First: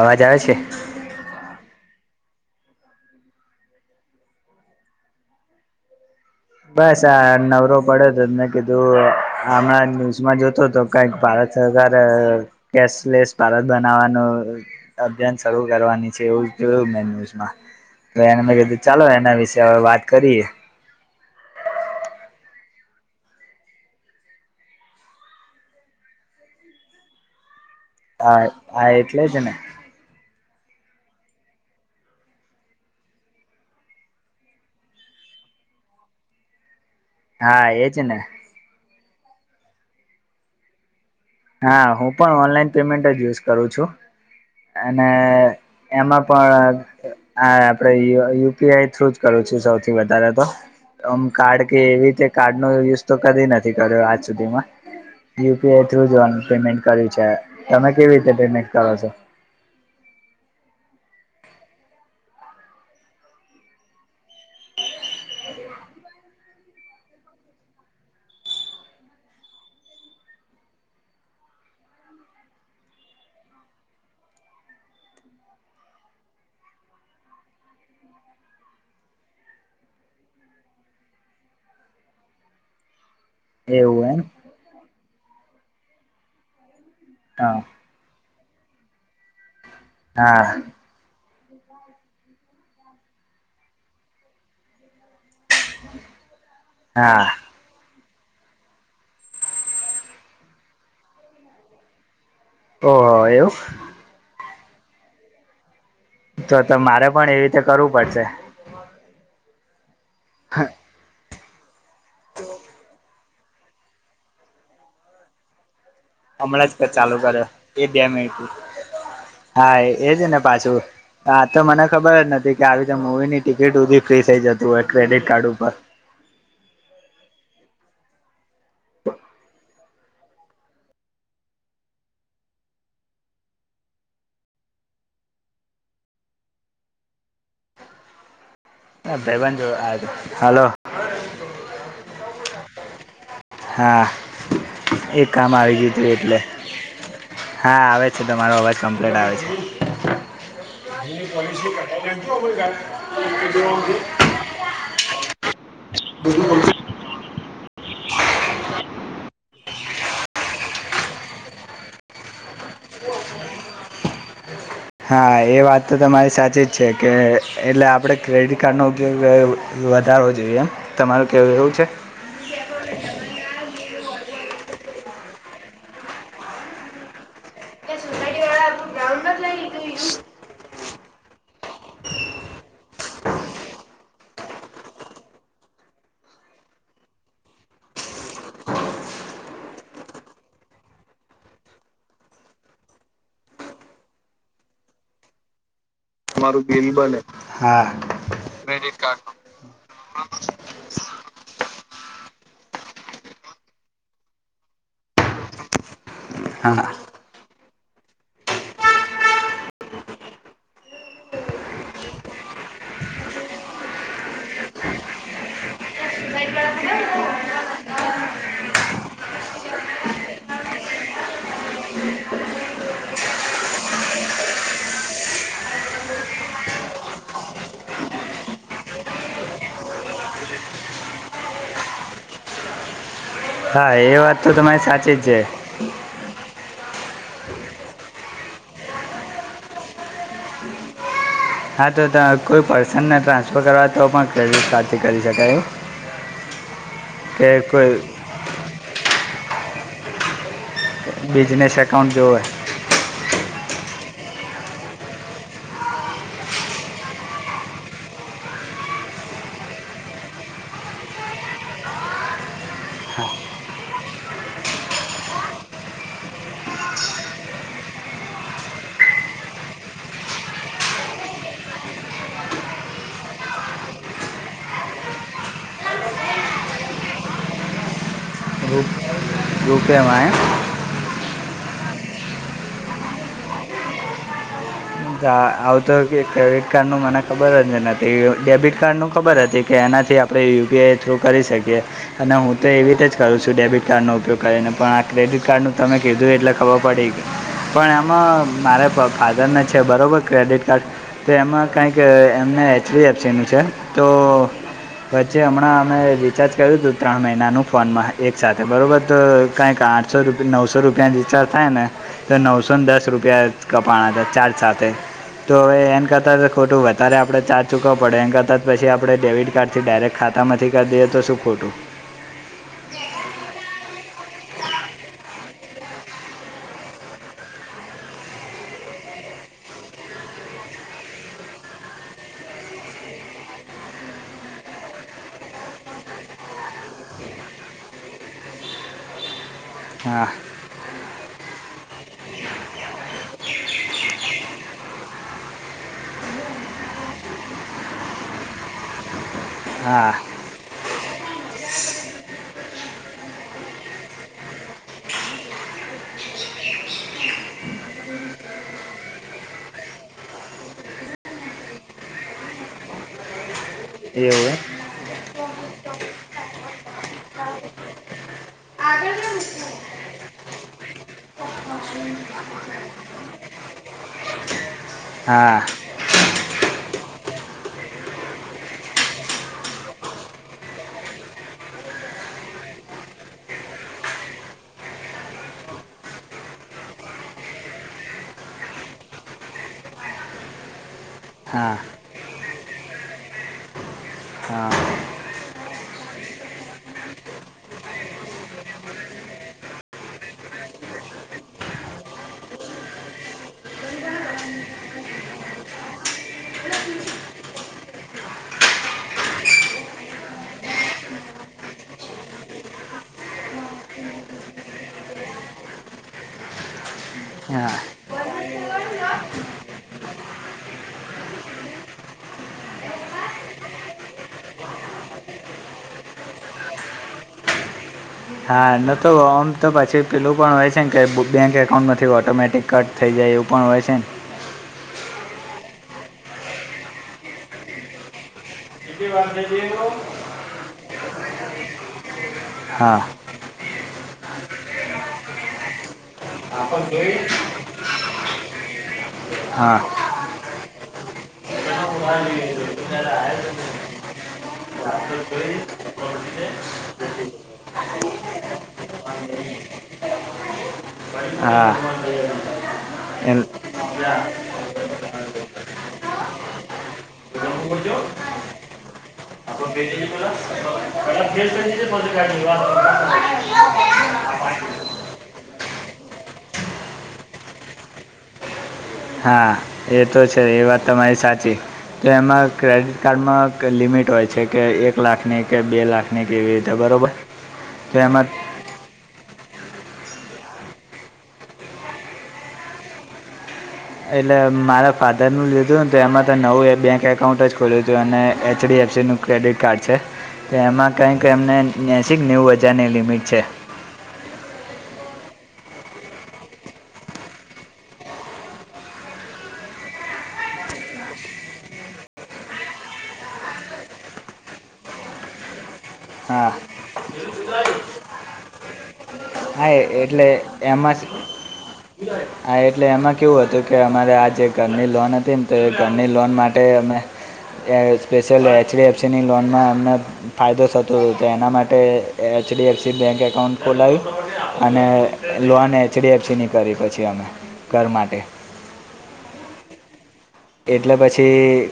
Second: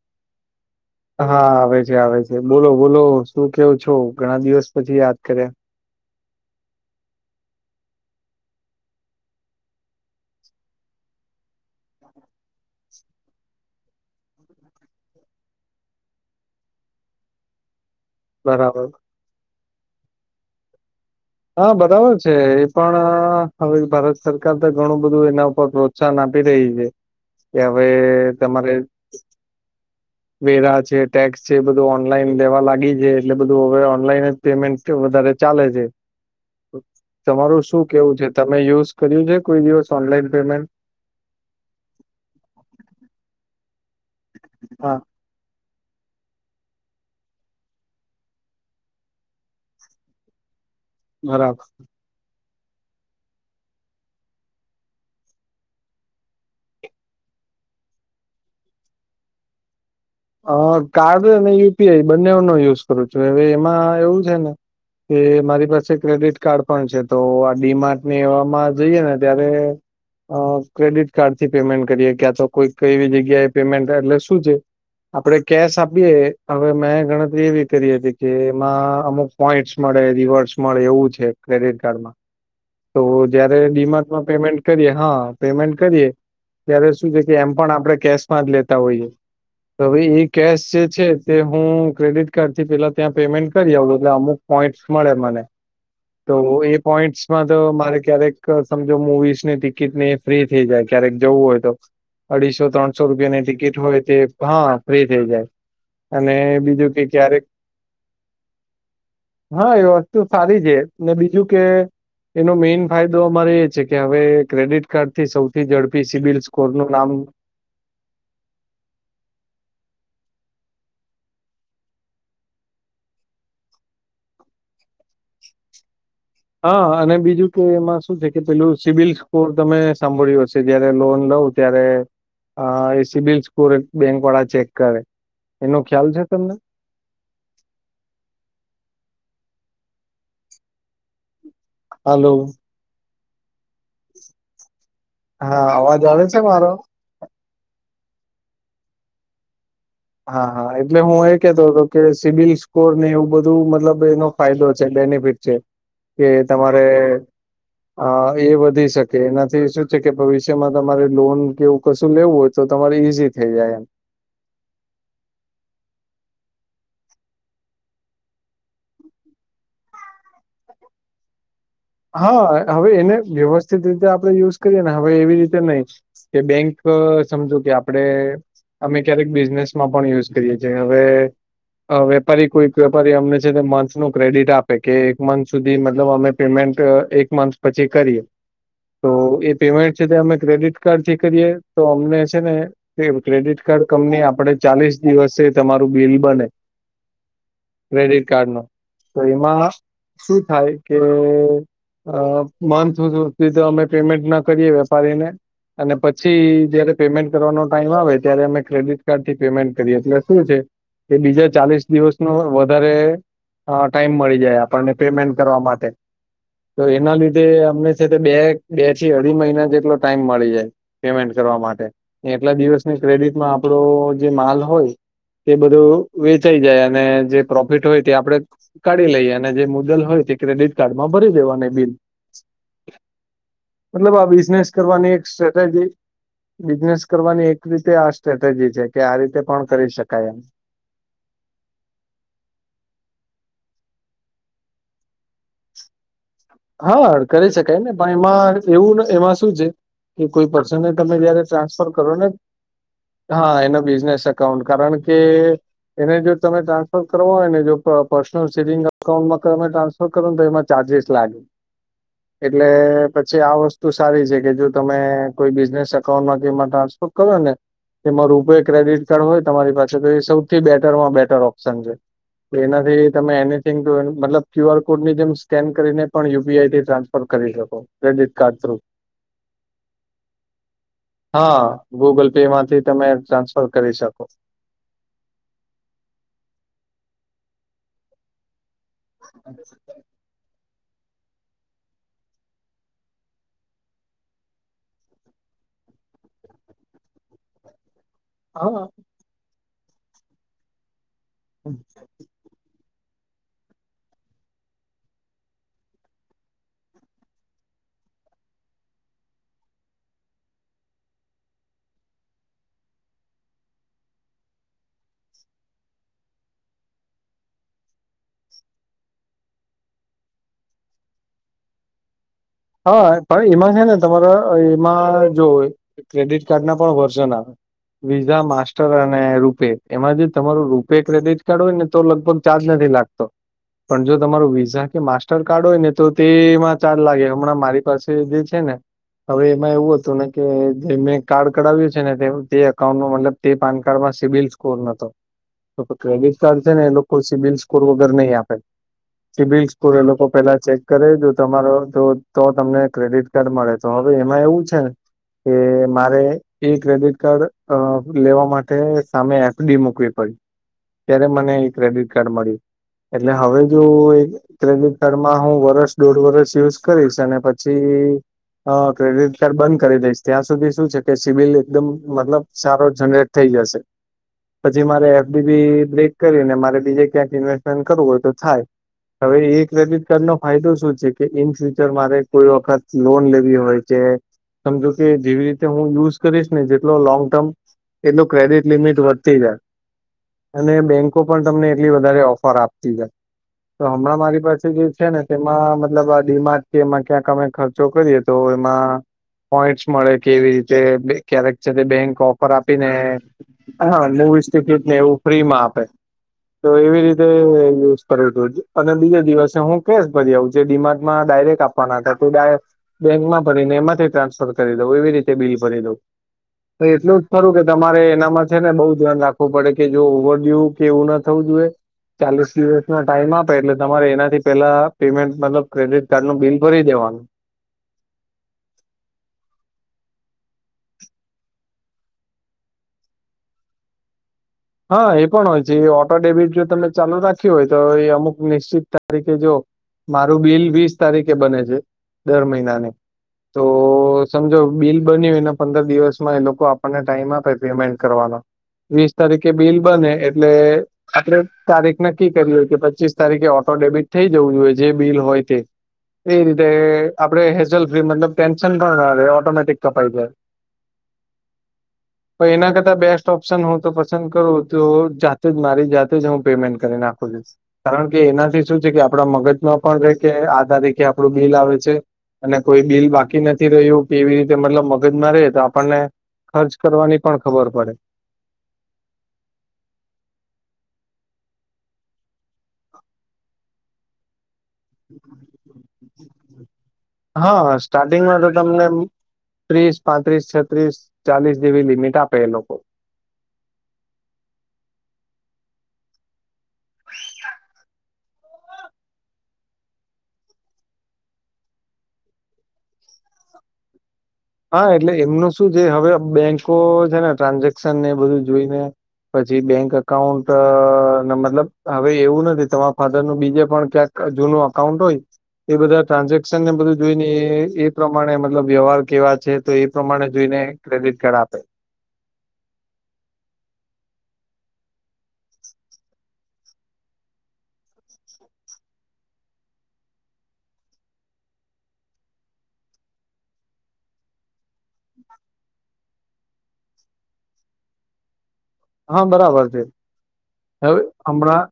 અવાજ આવે છે? હા આવે છે આવે છે બોલો બોલો શું કેવું છો ઘણા દિવસ પછી યાદ કર્યા? બસ આ નવરો પડ્યો હતોને કીધું હમણાં ન્યૂઝમાં જોતો હતો. કંઈક ભારત સરકાર કેશલેસ ભારત બનાવવાનું. અભિયાન શરૂ કરવાની છે એવું જોયું મે ન્યુઝમાં. એને મેં કીધું બરાબર ચાલો એના વિશે હવે વાત કરી. હા બરાબર છે એ પણ હવે ભારત સરકાર તો ઘણું બધું એના ઉપર પ્રોત્સાહન આપી રહી છે. હ [inaudible] કે હવે તમારે ને વેરા છે ટેક્સ છે એ બધું ઓનલાઈન દેવા લાગી છે એટલે બધું હવે ઓનલાઈન જ પેમેન્ટ વધારે ચાલે છે. તમારું હા શું એજ કેવું ને છે તમે યુઝ કર્યું છે કોઈ દિવસ ઓનલાઈન પેમેન્ટ? હા હું પણ ઓનલાઈન પેમેન્ટ જ યુઝ કરું છું, હા અને એમાં પણ હા આપડેય યુ પી આઈ થ્રુ જ કરું છું સૌથી વધારે તો. આમ કાર્ડ બરાબર કે એવી રીતે કાર્ડ ન યુઝ તો કદી નથી કર્યો આજ સુધીમાં, યુ પી આ થ્રુ જોવાનું પેમેન્ટ કર્યું છે, તમે કેવી રીતે પેમેન્ટ કરો છો? હ કાર્ડ અને યુપીઆઈ બંને નો યુઝ કરું છું હવે એમાં એવું છે ને કે મારી પાસે ક્રેડિટ કાર્ડ પણ છે તો આ ડી માર્ટ ની એવામાં જોઈએ ને ત્યારે અ ક્રેડિટ કાર્ડ થી પેમેન્ટ કરીએ ક્યાં તો કોઈ કઈવી જગ્યાએ એ પેમેન્ટ એટલે શું છે. આપડે કેશ આપીએ હવે મેં ગણતરી એવી કરી હતી કે એમાં અમુક પોઈન્ટસ મળે રિવર્સ મળે એવું છે ક્રેડિટ કાર્ડમાં. તો જયારે એવું એમ ડીમાટમાં પેમેન્ટ કરીએ હા પેમેન્ટ કરીએ. ત્યારે શું છે કે એમ હા પણ આપણે કેશમાં જ લેતા હોઈએ તો એ હા કેશ જે છે તે હું ક્રેડિટ કાર્ડ થી પેલા ત્યાં પેમેન્ટ કરી આવું એટલે અમુક પોઈન્ટ મળે મને તો એ હા પોઈન્ટમાં તો મારે ક્યારેક સમજો મુવીઝ ને ટિકિટ ને ફ્રી થઈ જાય ક્યારેક જવું હોય તો અઢીસો ત્રણસો ઓહો રૂપિયાની એવું ટિકિટ હોય તે હા ફ્રી થઇ જાય અને તો તો બીજું કે મારે પણ એવી ક્યારેક રીતે કરવું પડશે હા એ વસ્તુ સારી છે બીજું કે એનો મેન ફાયદો અમારે એ છે કે હવે ક્રેડિટ કાર્ડ થી સૌથી ઝડપી સબિલ સ્કોર હમણાં જ નું નામ ચાલુ કર્યો એ બે મ હા એજે ને પાછું હા તો મને ખબર જ નથી કે આવી રીતે મૂવી ની ટિકિટ શુધી ફ્રી થઇ જતું હોય ક્રેડિટ કાર્ડ ઉપર હા અને બીજું કે એમાં શું છે કે પેલું સિબી લ સ્કોર તમે સાંભળ્યું હશે જયારે લોન લઉ ત્યાંરે એ સીબિલ સ્કોર બેંક વાળા ચેક કરે એનો ખ્યાલ છે તમને [unintelligible] જો હલો હલો હા એ કામ હા આવી ગયુ અવાજ હતું આવે એટલે છે મારો? હા આવે છે તમારો અવાજ કમ્પ્લીટ આવે છે. હા હા એટલે હું એ કેતો હતો કે સી બિલ સ્કોર ને એવું બધું છે. મતલબ એનો ફાયદો છે બેનિફિટ છે કે તમારે હ એ વધી શકે એનાથી શું છે કે ભવિષ્યમાં તમારે લોન કે એવું કશું લેવું હોય. તો તમારે ઈઝી થઈ જાય એમ [inaudible] હા એ વાત તો તમારી સાચી જ છે કે એટલે આપણે ક્રેડિટ કાર્ડનો ઉપયોગ વધારવો જોઈએ એમ તમારું કેવું એવું છે. હા હવે એને વ્યવસ્થિત રીતે આપણે યુઝ કરીએ ને હવે એવી રીતે નહી કે બેંક સમજો કે આપડે અમે ક્યારેક બિઝનેસ માં પણ યુઝ કરીએ જે હવે હવે વેપારી કોઈક વેપારી અમને છે મંથનું ક્રેડિટ આપે કે એક મંથ સુધી મતલબ અમે પેમેન્ટ એક મથ પછી કરીએ તો એ પેમેન્ટ છે તે અમે ક્રેડિટ કાર્ડ થી કરીએ તો અમને છે ને ક્રેડિટ કાર્ડ કમની આપડે ચાલીસ દિવસે તમારું બિલ બને તમારું બિલ બને હા. ક્રેડિટ કાર્ડ નો ક્રેડિટ તો કાર્ડનું એમાં શું થાય કે અ મંથ હુ સુધી તો અમે પેમેન્ટ ના કરીએ વેપારીને અને પછી હા જયારે પેમેન્ટ કરવાનો ટાઈમ આવે ત્યારે અમે ક્રેડિટ કાર્ડ થી પેમેન્ટ કરીએ એટલે શું છે. એ બીજા ચાલીસ દિવસ નો હોય વધારે હા ટાઈમ મળી જાય આપણને પેમેન્ટ કરવા માટે તો એના લીધે અમને છે તે બે બે થી અઢી મહિના જેટલો ટાઈમ મળી જાય. પેમેન્ટ કરવા માટે એટલા દિવસની ક્રેડિટમાં આપડો જે માલ હોય. તે બધું વેચાઈ જાય અને જે પ્રોફિટ હોય તે આપડે કાઢી લઈએ અને જે મુદલ હોય તે ક્રેડિટ કાર્ડમાં ભરી દેવાની બિલ હા મતલબ એ આ વાત તો બિઝનેસ તમારી સાચી કરવાની જ એક છે. સ્ટ્રેટેજી બિઝનેસ કરવાની એક રીતે આ સ્ટ્રેટેજી છે કે આ રીતે પણ કરી શકાય એમ. હા તો કોઈ પર્સનને ટ્રાન્સફર કરવા તો પણ ક્રેડિટ કાર્ડ થી કરી શકાય એ હા કરી શકાય ને પણ એમાં એવું એમાં શું છે. કે કોઈ પર્સનને તમે જયારે બિઝનેસ ટ્રાન્સફર કરો એકાઉન્ટ ને. જોવે હા એનો બિઝનેસ એકાઉન્ટ કારણ કે એને જો તમે ટ્રાન્સફર કરવા હોય ને જો પર્સનલ સેવિંગ અકાઉન્ટમાં તમે ટ્રાન્સફર કરો તો એમાં ચાર્જિસ લાગે એટલે પછી આ વસ્તુ સારી છે કે જો તમે કોઈ બિઝનેસ અકાઉન્ટમાં કે એમાં ટ્રાન્સફર કરો ને તેમાં રૂપે ક્રેડિટ કાર્ડ હોય તમારી પાસે તો એ સૌથી બેટરમાં બેટર ઓપ્શન છે. તો એનાથી તમે એનીથિંગ મતલબ ક્યુ આર કોડ ની જેમ સ્કેન કરીને પણ યુપીઆઈથી ટ્રાન્સફર કરી શકો ક્રેડિટ કાર્ડ થ્રુ યુકે એમ હા ગૂગલ પે માંથી તમે ટ્રાન્સફર કરી શકો. એમ આવતો ક્રેડિટ કાર્ડ નું મને ખબર જ નથી ડેબિટ કાર્ડ નું ખબર હતી કે એનાથી આપણે યુપીઆઈ થ્રુ કરી શકીએ. અને હું તો એવી રીતે જ કરું છું ડેબિટ કાર્ડનો ઉપયોગ કરીને પણ આ ક્રેડિટ કાર્ડનું તમે કીધું એટલે ખબર પડી. પણ એમાં મારે હા ફાધરને છે બરોબર ક્રેડિટ કાર્ડ તો એમાં કઈક એમને એચડિએફશી આપું છે તો પછી હમણાં અમે રિચાર્જ કર્યું તું ત્રણ મહિનાનું ફોનમાં એક સાથે બરોબર તો કઈક આ સો રૂપિયા નવસો રૂપિયા રિચાર્જ થાય ને તો નવસો ને દસ રૂપિયા કપાના હતા ચાર્જ સાથે તો હવે એમ કરતાં ખોટું વધારે આપણે ચાર્જ ચૂકવવા પડે એમ કરતાં જ પછી આપણે ડેબિટ કાર્ડથી ડાયરેક્ટ ખાતામાંથી કરી દઈએ તો શું ખોટું હા પણ એમાં છે ને તમારા એમાં જો ક્રેડિટ કાર્ડ ના પણ વર્ઝન આવે વિઝા માસ્ટર અને રૂપે એમાં જે તમારું રૂપે ક્રેડિટ કાર્ડ હોય ને તો લગભગ ચાર્જ નથી લાગતો પણ જો તમારો વિઝા કે માસ્ટરકાર્ડ હોય ને તો તેમાં ચાર્જ લાગે હમણાં મારી પાસે જે છે ને હવે એમાં એવું હતું ને હા કે જે મેને કાર્ડ કરાવ્યું છે ને તે અકાઉન્ટમાં તે પાન કાર્ડમાં સિવિલ સ્કોર નતો તો ક્રેડિટ કાર્ડ છે ને એ લોકો સિબિલ સ્કોર વગર નહીં આપે સ બિિલ્સ પૂરે હા લોકો પેલા ચેક કરે જો તમારો જો તો તમને ક્રેડિટ કાર્ડ મળે તો હવે એમાં એવું છેને કે મારે એ ક્રેડિટ કાર્ડ અ લેવા માટે સામે એફડી મુૂકવી પડી ત્યારે મને એ ક્રેડિટ કાર્ડ મળ્યું એટલે હવે જો એક એવું એમ ક્રેડિટ કાર્ડમાં હું વરસ દોઢ વરસ યુઝ કરીશ અને પછી હ ક્રેડિટ કાર્ડ બંધ કરી દઈશ ત્યાં સુધી શું છે કે સિબિલ એકદમ મતલબ સારો જનરેટ થઈ જશે પછી મારે હા એફડીબી બ્રેક કરીને મારે બીજે ક્યાંક ઇન્વેસ્ટમેન્ટ કરવું હોય તો થાય હવે એ ક્રેડિટ કાર્ડ નો ફાયદો શું છે કે ઇન મારે કોઈ વખત લોન લેવી હોય છે સમજો કે જેવી રીતે હું યુઝ કરીશ ને જેટલો લોંગ ટર્મ એટલું ક્રેડિટ લિમિટ વધતી જાય અને બેન્કો પણ તમને હા એટલી વધારે ઓફર આપતી જ તો હમણાં મારી પાસે હા જે છે ને તેમાં મતલબ આ ડીમા કે એમાં ક્યાંક અમે ખર્ચો કરીએ તો એમાં પોઈન્ટસ મળે કેવી રીતે ક્યારેક છે તે બેંક ઓફર આપી ને હા નવી સ્થિકિ જ નહી એવું ફ્રી માં આપે તો એવી રીતે યુઝ કરું અને બીજા દિવસે હું કેશ ભરી આવું છ ડિમાર્કમાં ડાયરેક્ટ વાના હતા ત ડાયક બેંકમાં ભરીને એમાંથી ટ્રાન્સફર કરી દઉ એવી રીતે બિલ ભરી દઉં તો એટલું જ ખરું કે હા તમારે એનામાં છે ને બઉુ ધ્યાન રાખવું પડે કે જો ઓવરડ્યુ કે એવું ના થવું જોઈએ ચાલીસ દિવસ ના ટાઈમ આપે એટલે તમારે એના થી પેલા પેમેન્ટ મતલબ ક્રેડિટ કાર્ડ ું બિલ ભરી દેવાનું હા નતો આમ તો પછી પેલું પણ હોય છે ને કે બેંક એકાઉન્ટ નથી ઓટોમેટિક કટ થઈ જાય એવું પણ હોય છે ને હા એ પણ હોય છે ઓટો ડેબિટ જો તમે ચાલુ રાખ્યું હોય તો એ અમુક નિશ્ચિત કેટલી વાર તારીખે થઈ જોઓ. ગઈ એવો? મારું બિલ વીસ તારીખે બને છે દર મહિનાની હા તો સમજો બિલ બન્યું એને પંદર દિવસમાં એ લોકો આપણ આપણને ટાઈમ જોઈ? આપે પેમેન્ટ કરવાનો વીસ તારીખે હા બિલ બને એટલે આપણે એનો તારીખ નક્કી મોબાઈલ લઈ કરી હોય લીધો. કે તો ત્યારે પચીસ તારીખે આયો જ ઓટો નહીં. ડેબિટ થઈ જવું જોઈએ જે તો બિલ આપણ હોય તે જોઈ, એ પહોંચીને રીતે બેસી આપડે ગયો. હેઝલ ફ્રી મતલબ ટેન્શન પણ ના રહે ઓટોમેટિક કપાઈ જાય. બ‌. તો એના કરતા બેસ્ટ એમ ઓપ્શન હું તો પછી. પસંદ ત્યાં. કરો તો તો જાતે જ મારી જાતે જ હું પેમેન્ટ કરી નાખું છું. તમે બોલજો. કારણ કે એનાથી શું છે કે આપડા આપણ મગજમાં કહી પણ દેજો રે કે પેલા. આ તારીખે પહેલા આપણું ફેસ બિલ કરી આવે દેજો, છે. પછી કાઢી અને કોઈ બિલ વાત. બાકી નથી રહ્યું કે એવી રીતે મતલબ મગજમાં રહે તો આપણને ખર્ચ કરવાની પણ ખબર પડે. હા. એ તો છે એ વાત તમારી સાચી તો એમાં ક્રેડિટ કાર્ડમાં લિમિટ હોય છે કે એક લાખની કે બે લાખની કેવી રીતે બરોબર હા સ્ટાર્ટિંગ માં તો તમને ત્રીસ, પાંત્રીસ, છત્રીસ, ચાલીસ જેવી લિમિટ આપે એ લોકો એટલે મારા ફાધરનું લીધુંને તો એમાં તો નવું બેંક એકાઉન્ટ જ ખોલ્યું હતું અને એચડીએફસી નું ક્રેડિટ કાર્ડ છે તો એમાં કંઈક એમને એહ્શિક નેઉ બજારની લિમિટ છે. હા એટલે એમનું શું છે હવે બેંકો છે ને ટ્રાન્ઝેક્શનને એ બધું જોઈને. પછી બેંક અકાઉન્ટ મતલબ હવે એવું નથી તમારા ફાધર નું બીજે પણ ક્યાંક. જૂનું અકાઉન્ટ હોય. એ બધા હા ટ્રાન્ઝેક્શન ને બધું જોઈ ને એ પ્રમાણે મતલબ વ્યવહાર કેવા. છે હા તો એ એટલે પ્રમાણે જોઈને એમાં. ક્રેડિટ કાર્ડ આપે. હા એટલે એમાં કેવું હતું કે અમારે આ જે ઘરની લોન હતી ને તો એ ઘરની લોન માટે અમે. સ્પેશિયલ એચડી એફસીની લોનમાં એમને. ફાયદો થતો હતો તો એના માટે એચડીએફસી બેંક એકાઉન્ટ ખોલાવ્યું. અને લોન એચડીએફસીની કરી પછી અમે ઘર માટે. હા બરાબર તે. એટલે પછી.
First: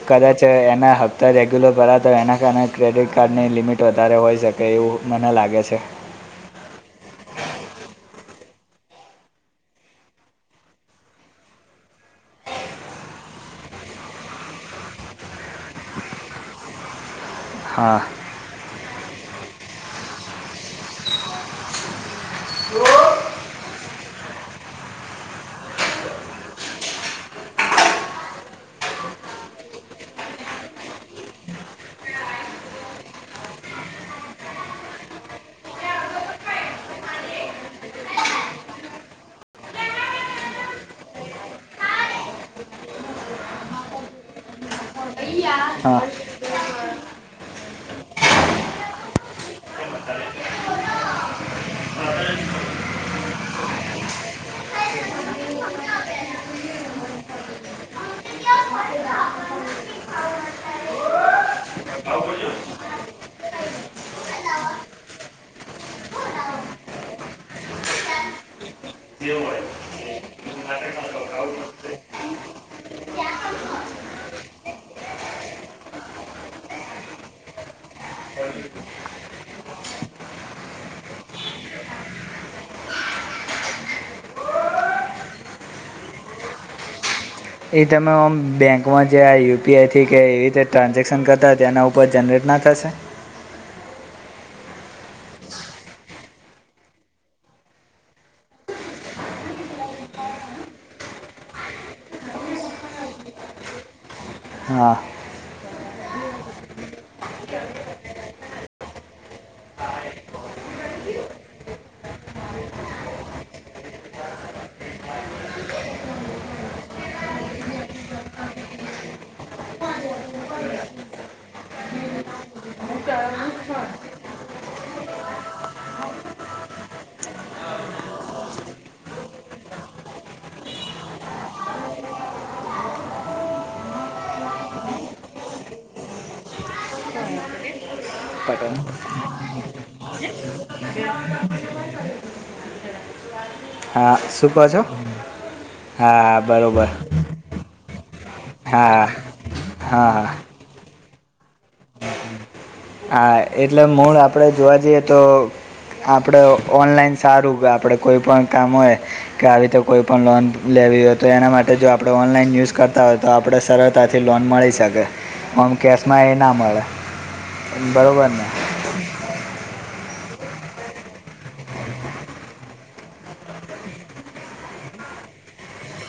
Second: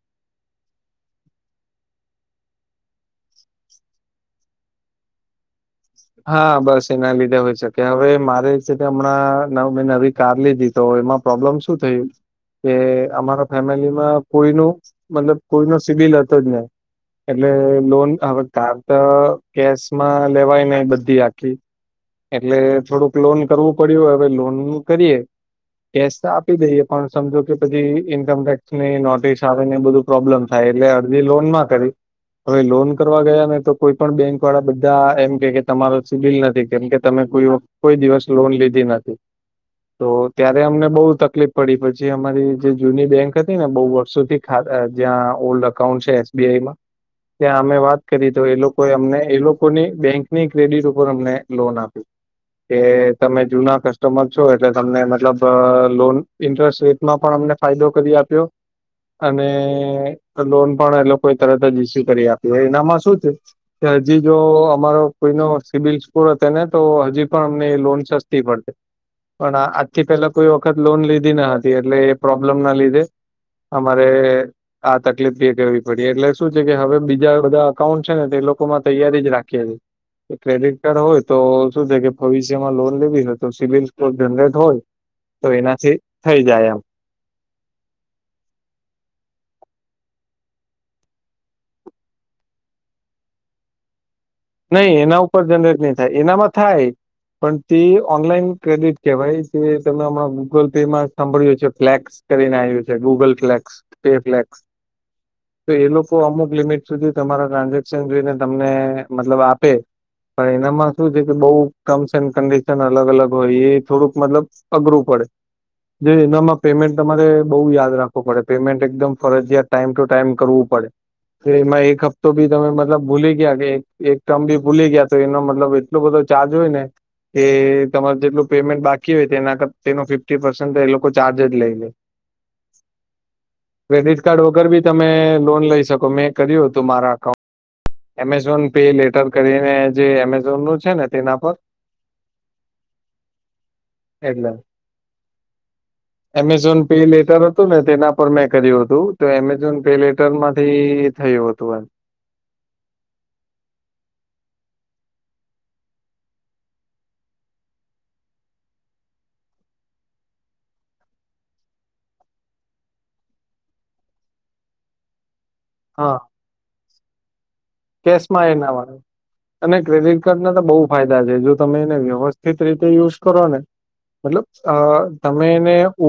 કદાચ એના હપ્તા રેગ્યુલર ભરા તો એના કારણે ક્રેડિટ કાર્ડની લિમિટ વધારે હોઈ શકે. કે એવું મને લાગે છે. હા બસ એના લીધે હોય શકે હવે મારે છે હમણાં મેં નવી [unintelligible] કાર લીધી. તો એમાં પ્રોબ્લેમ શું થયું. કે અમારા ફેમિલીમાં કોઈ ન મતલબ કોઈ ન સિબિલ હતો જ નહી. એટલે હા લોન હવે કાર તો કેશમાં લેવાય ને બધી આખી. એટલે થોડુંક લોન કરવું પડ્યું હવે લોન નુ કરીએ. ટેક્સ તો આપી દઈએ પણ સમજો કે પછી ઈન્કમ ટેક્સની નોટિસ આવેને બધું. પ્રોબ્લેમ થાય એટલે અરજી લોન માં કરી. હવે લોન કરવા ગયા ને તો કોઈ પણ બેંક વાળા બધા એમ કે ક. તમારો સિબિલ નથી કેમ કે તમે કોઈ કોઈ દિવસ લોન લીધી નથી. તો ત્યારે અમને બઉુ તકલીફ પડી પછી અમારી જે જૂની બેંક હતી ને બહુ વર્ષોથી. જ્યાં ઓલ્ડ હા અકાઉન્ટ છે એસબીઆઈ માં. ત્યાં અમે વાત કરી તો એ લોકો અમને એ લોકો ની બેંક. ની ક્રેડિટ ઉપર અમને લોન આપી. કે તમે જૂના કસ્ટમર છો, એટલે તમને મતલબ લોન ઇન્ટરસ્ટ રેટમાં પણ અમને ફાયદો કરી આપ્યો અને લોન પણ એ લોકોએ તરત જ ઈસી્યુ કરી આપી હો એનામાં શું છે. ત હજી જો અમારો. કોઈનો સબિલ પૂરો થ ને તો હજી પણ અમને લોન સસ્તી પડતે. પણ આજથી પેલા કોઈ વખત લોન લીધી ના હતી એટલે એ પ્રોબ્લેમ ના લીધે. અમારે. આ તકલીફ કરવી તે કેવી પડી, એટલે શું છે કે હવે બીજા બધા અકાઉન્ટ છે ને તે લોકોમાં તૈયારી જ રાખીએ છે. કે ક્રેડિટ કાર્ડ હોય, તો શું છે કે ભવિષ્યમાં લોન લેવી હોય, તો સિવિલ સ્કોર જનરેટ હોય તો એનાથી થઈ જાય એમ. ઈ તમે ઓમ બેંકમાં જે આ યુ પી આઈથી, કે એવી રીતે ટ્રાન્ઝેક્શન કરતા હોય, તો એના ઉપર જનરેટ ના થશે? નહીં એના ઉપર જનરેટ નહીં થાય. એનામાં થાય પણ તે ઓનલાઈન ક્રેડિટ કહેવાય, જે તમે હમણાં ગૂગલ પે માં સાંભળ્યું છે ફ્લેક્સ સ કરીને એવી રીતે, ગૂગલ ફ્લેક્સ, પે ફ્લેક્સ. હા તો એ લોકો અમુક લિમિટ સુધી તમારા ટ્રાન્ઝેક્શન જોઈને તમને મતલબ આપે. પણ એનામાં શું છે કે બઉ ટર્મ્સ એન્ડ કન્ડિશન અલગ-અલગ હોય, એ થોડુંક મતલબ અઘરું પડે. જો એનામાં પેમેન્ટ તમારે બહુ યાદ રાખવું પડે, પેમેન્ટ એકદમ ફરજિયાત ટાઈમ ટુ ટાઈમ કરવું પડે, તો એમાં એક હફ્તો બી તમે મતલબ ભૂલી ગયા કે એક એક ટર્મ બી ભૂલી ગયા કે તો એનો મતલબ એટલો બધો ચાર્જ હોય ને એ તમાર જેટલું પેમેન્ટ બાકી હોય તેના કર તેનો ફિફ્ટી પરસન્ટ એ લોકો ચાર્જ જ લઈ લે. [inaudible] ક્રેડિટ કાર્ડ વગર બી તમે લોન લઈ શકો, મેં કર્યું હતું મારા અકાઉન્ટ એમેઝોન પે લેટર કરીને જે એમેઝોન નું છે ને તેના પર. હા. શું એટલે કહો છો? હા, બરોબર. તો મે તેના પર મેં કર્યું હતું, તો એમેઝોન પે હા હા લેટર માંથી થયું હતું એમ. હા, એટલે મૂળ આપડે જોવા જઈએ તો આપડે ઓનલાઈન સારું, કે આપડે કોઈ પણ કામ હોય કે આવી રીતે કોઈ પણ લોન લેવી હોય તો એના માટે જો આપણે ઓનલાઈન યુઝ કરતા હોય તો આપણે સરળતાથી લોન મળી શકે. ઓમ હા કેશમાં એ ના મળે. બરાબર ને કેશમાં એ ના મળે. અને ક્રેડિટ કાર્ડના તો બહુ ફાયદા છે. જો તમે એને વ્યવસ્થિત રીતે યુઝ કરો ને મતલબ અહ તમે એને ઉ